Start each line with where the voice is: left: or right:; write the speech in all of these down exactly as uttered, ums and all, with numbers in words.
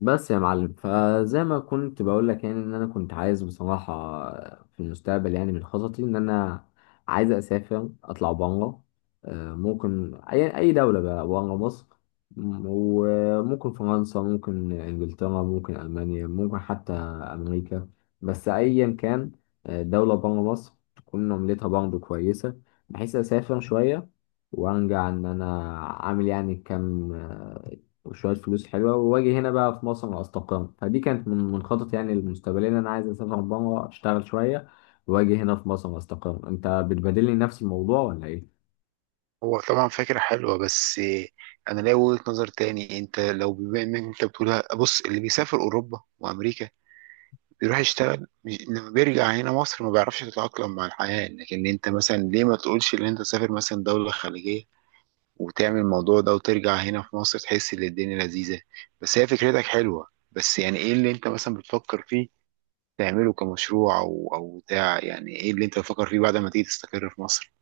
left: بس يا معلم فزي ما كنت بقول لك، يعني ان انا كنت عايز بصراحه في المستقبل، يعني من خططي ان انا عايز اسافر اطلع بره. آه، ممكن اي اي دوله بقى بره مصر. م- وممكن فرنسا، ممكن انجلترا، ممكن المانيا، ممكن حتى امريكا. بس ايا كان، آه، دوله بره مصر تكون عملتها برضه كويسه، بحيث اسافر شويه وارجع ان انا عامل يعني كام وشوية فلوس حلوة، وأجي هنا بقى في مصر أستقر. فدي كانت من من خططي يعني المستقبلية، إن أنا عايز أسافر بره أشتغل شوية وأجي هنا في مصر أستقر. أنت بتبادلني نفس الموضوع ولا إيه؟
right: هو طبعا فكرة حلوة بس أنا ليا وجهة نظر تاني. أنت لو بما إنك أنت بتقولها، بص، اللي بيسافر أوروبا وأمريكا بيروح يشتغل مش- لما بيرجع هنا مصر ما بيعرفش يتأقلم مع الحياة. لكن أنت مثلا ليه ما تقولش إن أنت تسافر مثلا دولة خليجية وتعمل الموضوع ده وترجع هنا في مصر تحس إن الدنيا لذيذة. بس هي فكرتك حلوة، بس يعني إيه اللي أنت مثلا بتفكر فيه تعمله كمشروع أو أو بتاع؟ يعني إيه اللي أنت بتفكر فيه بعد ما تيجي تستقر في مصر؟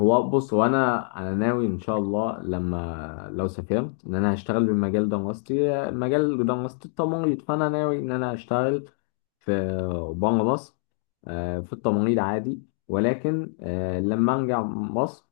left: هو بص، هو أنا أنا ناوي إن شاء الله لما لو سافرت إن أنا هشتغل بالمجال دراستي، مجال دراستي التمريض، فأنا ناوي إن أنا أشتغل في بره مصر. آه، في التمريض عادي. ولكن آه، لما أرجع مصر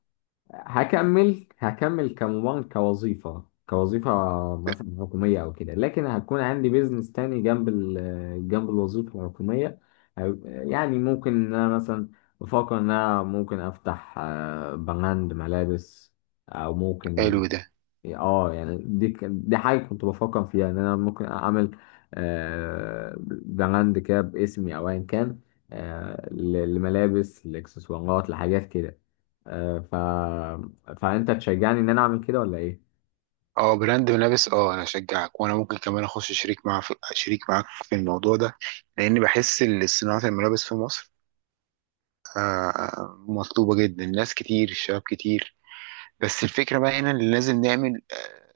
left: هكمل هكمل كمبان كوظيفة كوظيفة مثلا حكومية أو كده، لكن هتكون عندي بيزنس تاني جنب ال جنب الوظيفة الحكومية. هيبقى- يعني ممكن إن أنا مثلا بفكر إن أنا ممكن أفتح آه، براند ملابس، أو ممكن
right: حلو ده.
left: يعني، اه يعني دي ك- دي حاجة كنت بفكر فيها ان انا ممكن اعمل آه، براند كده باسمي او ايا كان. آه، ل- لملابس، لاكسسوارات، لحاجات كده. آه، ف فانت تشجعني ان انا اعمل كده ولا ايه؟
right: اه، براند ملابس. اه، انا اشجعك، وانا ممكن كمان اخش شريك مع في شريك معاك في الموضوع ده، لان بحس ان صناعه الملابس في مصر آه، آه، مطلوبه جدا، ناس كتير، شباب كتير. بس الفكره بقى هنا اللي لازم نعمل، آه،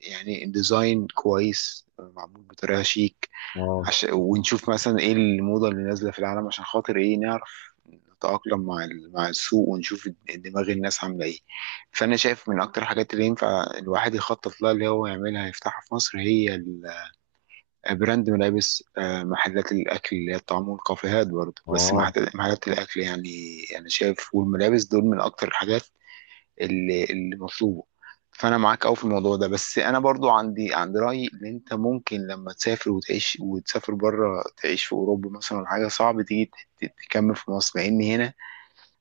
right: يعني ديزاين كويس، آه، معمول بطريقه شيك،
left: اه
right: عشان ونشوف مثلا ايه الموضة اللي نازلة في العالم عشان خاطر ايه نعرف نتأقلم مع ال- مع السوق، ونشوف دماغ الناس عاملة ايه. فأنا شايف من أكتر الحاجات اللي ينفع الواحد يخطط لها اللي هو يعملها يفتحها في مصر هي ال- براند ملابس، آه، محلات الأكل اللي هي الطعام، والكافيهات برضه، بس
left: اه
right: محت- محلات الأكل، يعني أنا شايف، والملابس دول من أكتر الحاجات اللي اللي مطلوبه. فانا معاك قوي في الموضوع ده، بس انا برضو عندي عندي راي ان انت ممكن لما تسافر وتعيش، وتسافر بره تعيش في اوروبا مثلا ولا حاجه، صعب تيجي ت- ت- تكمل في مصر لان هنا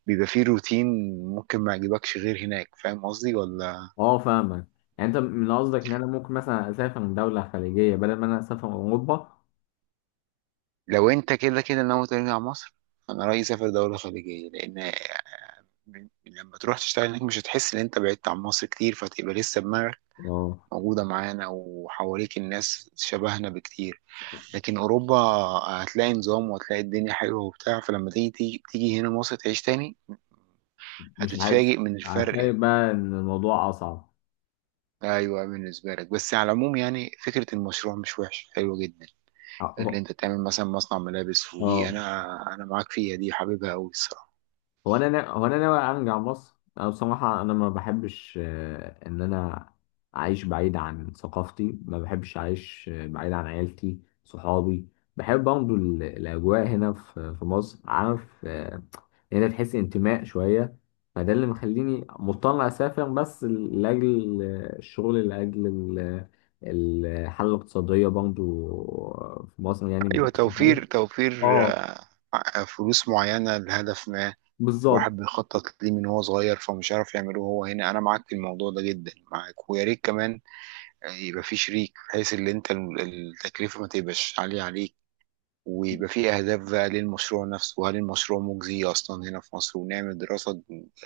right: بيبقى فيه روتين ممكن ما يعجبكش غير هناك. فاهم قصدي ولا؟
left: اه فاهمك. يعني انت من قصدك ان انا ممكن مثلا اسافر من دولة خليجية بدل ما انا اسافر اوروبا؟
right: لو انت كده كده ناوي ترجع مصر، انا رايي سافر دوله خليجيه، لان لما تروح تشتغل هناك مش هتحس ان انت بعدت عن مصر كتير، فتبقى لسه دماغك
left: اه،
right: موجوده معانا وحواليك الناس شبهنا بكتير. لكن اوروبا هتلاقي نظام، وهتلاقي الدنيا حلوه وبتاع، فلما تيجي تيجي, تيجي هنا مصر تعيش تاني
left: مش عارف.
right: هتتفاجئ من
left: عارف
right: الفرق يعني.
left: بقى ان الموضوع اصعب.
right: ايوه بالنسبه لك، بس على العموم يعني فكره المشروع مش وحش، حلوه جدا اللي
left: اه.
right: انت تعمل مثلا مصنع ملابس. ودي
left: آه.
right: انا انا معاك فيها، دي حبيبها قوي الصراحه.
left: هو انا نا... هو انا ناوي ارجع مصر. انا بصراحه انا ما بحبش آه، ان انا اعيش بعيد عن ثقافتي. ما بحبش اعيش آه، بعيد عن عيلتي، صحابي. بحب برضه ال- الاجواء هنا في في مصر، عارف، آه، هنا تحس انتماء شويه. فده اللي مخليني مضطر اسافر، بس ل- لاجل آه، الشغل، لاجل ال- الحاله الاقتصاديه برضه في مصر يعني مش
right: ايوه،
left: احسن حاجه.
right: توفير توفير،
left: اه،
right: آه، فلوس معينه لهدف ما.
left: بالظبط.
right: الواحد بيخطط ليه من هو صغير، فمش عارف يعمله هو هنا. انا معاك في الموضوع ده جدا معاك، ويا ريت كمان يعني يبقى في شريك بحيث ان انت ال- التكلفه ما تبقاش عاليه عليك، ويبقى في اهداف بقى للمشروع نفسه. وهل المشروع مجزي اصلا هنا في مصر؟ ونعمل دراسه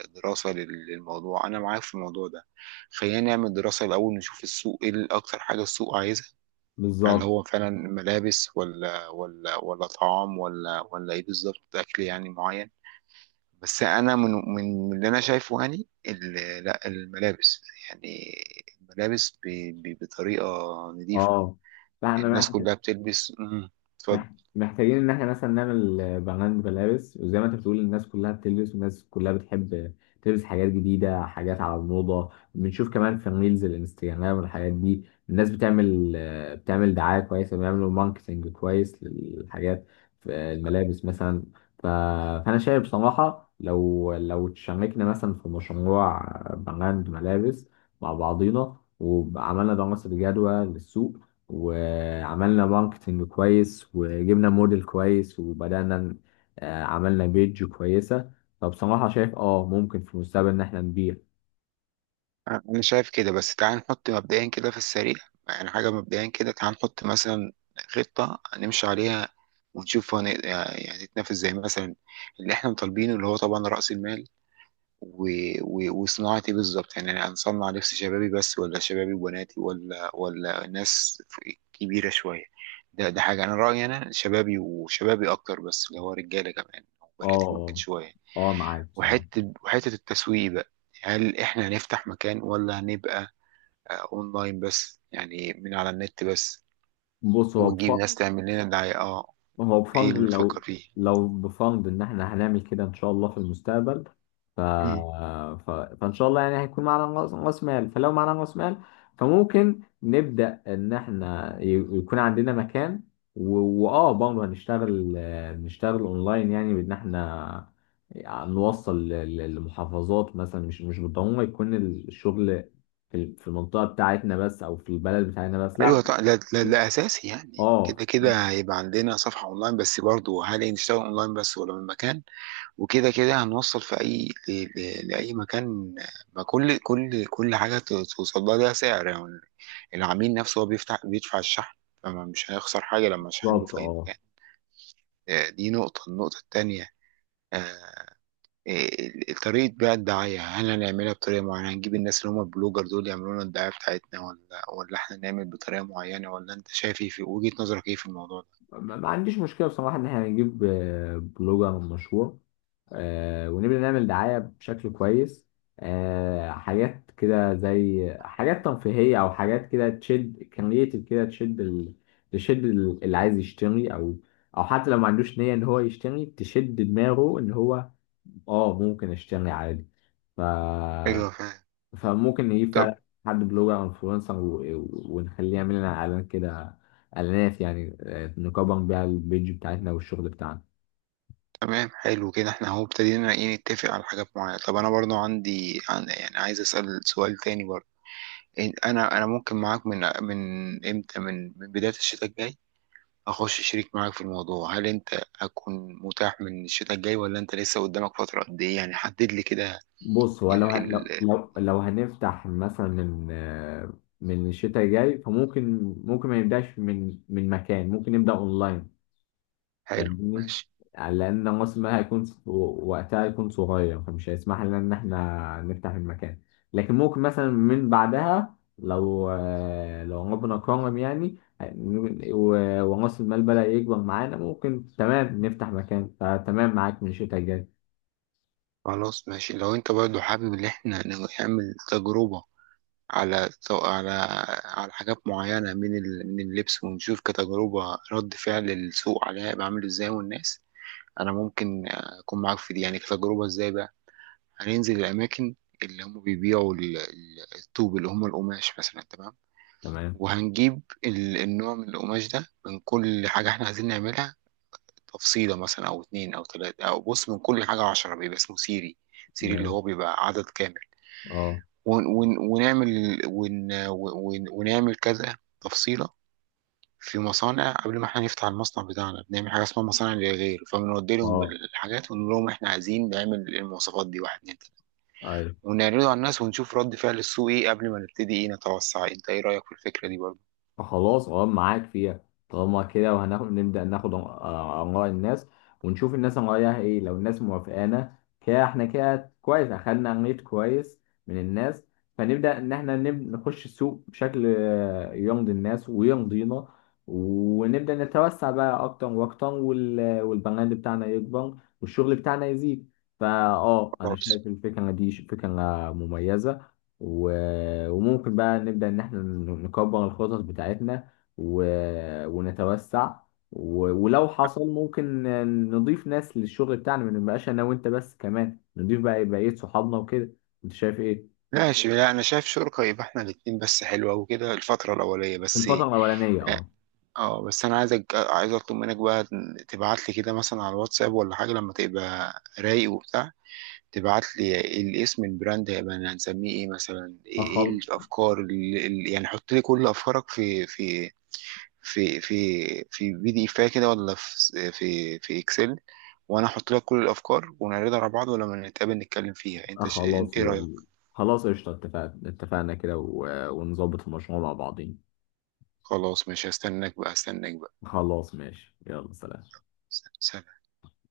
right: دراسه لل- للموضوع. انا معاك في الموضوع ده. خلينا نعمل دراسه الاول نشوف السوق ايه ال- اكتر حاجه السوق عايزها. هل
left: بالظبط.
right: هو فعلا ملابس ولا ولا ولا طعام ولا ولا ايه بالظبط؟ اكل يعني معين؟ بس انا من من من اللي انا شايفه، يعني ال- لا الملابس، يعني الملابس ب- ب- بطريقه نظيفه.
left: اه. فاحنا
right: الناس كلها بتلبس. مم. اتفضل.
left: مح- محتاجين ان احنا مثلا نعمل آه، براند ملابس، وزي ما انت بتقول الناس كلها بتلبس، والناس كلها بتحب تلبس حاجات جديده، حاجات على الموضه. بنشوف كمان في الريلز الانستجرام والحاجات دي الناس بتعمل آه، بتعمل دعايه كويسه، بيعملوا ماركتنج كويس للحاجات في الملابس مثلا. ف- فانا شايف بصراحه لو لو تشاركنا مثلا في مشروع براند ملابس مع بعضينا، وعملنا دراسه جدوى للسوق، وعملنا ماركتنج كويس، وجبنا موديل كويس، وبدأنا ن- آه، عملنا بيج كويسة، فبصراحة شايف اه ممكن في المستقبل ان احنا نبيع.
right: انا شايف كده، بس تعال نحط مبدئيا كده في السريع، يعني حاجه مبدئيا كده. تعال نحط مثلا خطه نمشي عليها، ونشوف هن... يعني نتنافس زي مثلا اللي احنا مطالبينه، اللي هو طبعا راس المال، و... و... وصناعه ايه بالظبط؟ يعني انا هنصنع لبس شبابي بس ولا شبابي وبناتي ولا ولا ناس كبيره شويه؟ ده ده حاجه، انا رايي انا شبابي، وشبابي اكتر بس، اللي هو رجاله كمان وبناتي ممكن
left: اه
right: شويه.
left: اه اه معاك بصراحة.
right: وحتة وحتة التسويق بقى، هل احنا هنفتح مكان ولا هنبقى آه، اونلاين بس، يعني من على النت بس،
left: بص هو
right: ونجيب
left: بف-
right: ناس تعمل لنا دعاية، اه؟
left: ما هو
right: ايه اللي
left: بفضل
right: بتفكر
left: لو
right: فيه؟
left: لو بفضل ان احنا هنعمل كده ان شاء الله في المستقبل. ف...
right: مم.
left: ف... فان شاء الله يعني هيكون معانا راس رأس مال. فلو معانا راس مال فممكن نبدا ان احنا ي... يكون عندنا مكان، و... واه برضه هنشتغل، آه، نشتغل اونلاين يعني بان احنا نوصل ل- ل- لمحافظات مثلا. مش مش بالضروره يكون الشغل في في المنطقه بتاعتنا بس، او في البلد بتاعتنا بس، لا.
right: ايوه طبعا، ده ده-
left: ممكن.
right: ده اساسي، يعني كده
left: اه،
right: كده هيبقى عندنا صفحة اونلاين بس. برضو هل نشتغل اونلاين بس ولا من مكان؟ وكده كده هنوصل في اي ل... ل... لاي مكان، ما كل كل كل حاجة توصل لها ليها سعر يعني. العميل نفسه هو بيفتح بيدفع الشحن، فمش هيخسر حاجة لما شحنه
left: بالظبط.
right: في اي
left: اه.
right: مكان. آه، دي نقطة، النقطة التانية، آه، آه، طريقة بقى الدعاية، هل هنعملها بطريقة معينة؟ هنجيب الناس اللي هم البلوجر دول يعملوا لنا الدعاية بتاعتنا، ولا ولا احنا نعمل بطريقة معينة؟ ولا انت شايف ايه في وجهة نظرك ايه في الموضوع ده؟
left: ما ما عنديش مشكلة بصراحة إن إحنا هنجيب آه، بلوجر مشهور آه، ونبدأ نعمل دعاية بشكل كويس. آه، حاجات كده زي حاجات ترفيهية، أو حاجات كده تشد كرييتيف، كده تشد ال... تشد ال- اللي عايز يشتري، أو أو حتى لو ما عندوش نية إن هو يشتري تشد دماغه إن هو آه ممكن أشتري عادي. ف
right: ايوه، فاهم.
left: فممكن نجيب
right: طب.
left: فعلا حد بلوجر او انفلونسر، و- ونخليه يعمل لنا اعلان كده، اعلانات يعني، آه، نكبر بيها البيج بتاعتنا والشغل بتاعنا.
right: تمام، حلو كده، احنا اهو ابتدينا، ايه نتفق على حاجات معينة. طب انا برضو عندي عن- يعني عايز اسأل سؤال تاني برضو. إن- انا انا ممكن معاك، من من امتى؟ من من بداية الشتاء الجاي اخش شريك معاك في الموضوع. هل انت هتكون متاح من الشتاء الجاي ولا انت لسه قدامك فترة؟ قد ايه يعني؟ حدد لي كده.
left: بص، هو لو
right: ال
left: هن- لو
right: ال
left: لو لو هنفتح مثلا من آه، من الشتاء الجاي، فممكن ممكن ما نبداش من من مكان، ممكن نبدا اونلاين.
right: حلو
left: فاهمني؟
right: ماشي.
left: يعني لأن موسمها هيكون وقتها هيكون صغير، فمش هيسمح لنا إن إحنا نفتح المكان. لكن ممكن مثلا من بعدها لو لو ربنا كرم يعني، و- ورأس المال بدأ يكبر معانا، ممكن تمام نفتح مكان. فتمام معاك من الشتاء الجاي.
right: خلاص ماشي، لو انت برضو حابب ان احنا نعمل تجربة على على على حاجات معينة من ال من اللبس، ونشوف كتجربة رد فعل السوق عليها يبقى عامل ازاي والناس. انا ممكن اكون معاك في دي يعني كتجربة. ازاي بقى؟ هننزل الاماكن اللي هم بيبيعوا ال- ال- الطوب اللي هم القماش مثلا. تمام.
left: تمام،
right: وهنجيب ال- النوع من القماش ده، من كل حاجة احنا عايزين نعملها، تفصيلة مثلا أو اتنين أو تلاتة. أو بص، من كل حاجة عشرة، بيبقى اسمه سيري. سيري اللي
left: ماشي.
right: هو بيبقى عدد كامل.
left: اه،
right: ون ون ونعمل ون ون ونعمل كذا تفصيلة. في مصانع قبل ما احنا نفتح المصنع بتاعنا بنعمل حاجة اسمها مصانع للغير، فبنودي لهم
left: اه،
right: الحاجات ونقول لهم احنا عايزين نعمل المواصفات دي، واحد، اتنين، تلاتة.
left: أيوة.
right: ونعرضه على الناس ونشوف رد فعل السوق ايه قبل ما نبتدي ايه نتوسع. انت ايه رأيك في الفكرة دي برضه؟
left: خلاص، اه، معاك فيها. طالما كده وهناخد نبدأ ناخد آه، آراء الناس ونشوف الناس رأيها ايه، لو الناس موافقانا كده احنا كده كويس، اخدنا ريت كويس من الناس. فنبدأ ان احنا نب- نخش السوق بشكل آه، يرضي الناس ويرضينا، ونبدأ نتوسع بقى اكتر واكتر، وال- والبراند بتاعنا يكبر والشغل بتاعنا يزيد. فا اه انا
right: خلاص
left: شايف الفكرة دي ش- فكرة مميزة، و- وممكن بقى نبدأ إن إحنا نكبر الخطط بتاعتنا و... ونتوسع، و... ولو حصل ممكن نضيف ناس للشغل بتاعنا، ما نبقاش أنا وأنت بس، كمان نضيف بقى بقية صحابنا وكده. أنت شايف إيه؟
right: ماشي. لا انا شايف شركة يبقى احنا الاتنين بس حلوة، وكده الفترة الاولية بس،
left: الفترة
right: إيه.
left: الأولانية، أه.
right: اه، بس انا عايزك عايز اطلب منك بقى تبعت لي كده مثلا على الواتساب ولا حاجة لما تبقى رايق وبتاع. تبعت لي الاسم. البراند هيبقى هنسميه ايه مثلا؟ ايه إيه
left: أخل...
right: الافكار، اللي اللي- يعني حط لي كل افكارك في في في في في بي دي اف كده ولا في في في اكسل. وانا احط لك كل الافكار، ونعرضها على بعض ولما نتقابل نتكلم فيها.
left: أه
right: انت ش...
left: خلاص
right: ايه رايك؟
left: وال... خلاص قشطة، اتفقنا، اتفقنا كده، و... ونظبط المشروع مع بعضين.
right: خلاص ماشي، هستناك بقى هستناك بقى.
left: خلاص ماشي، يلا سلام.
right: سلام.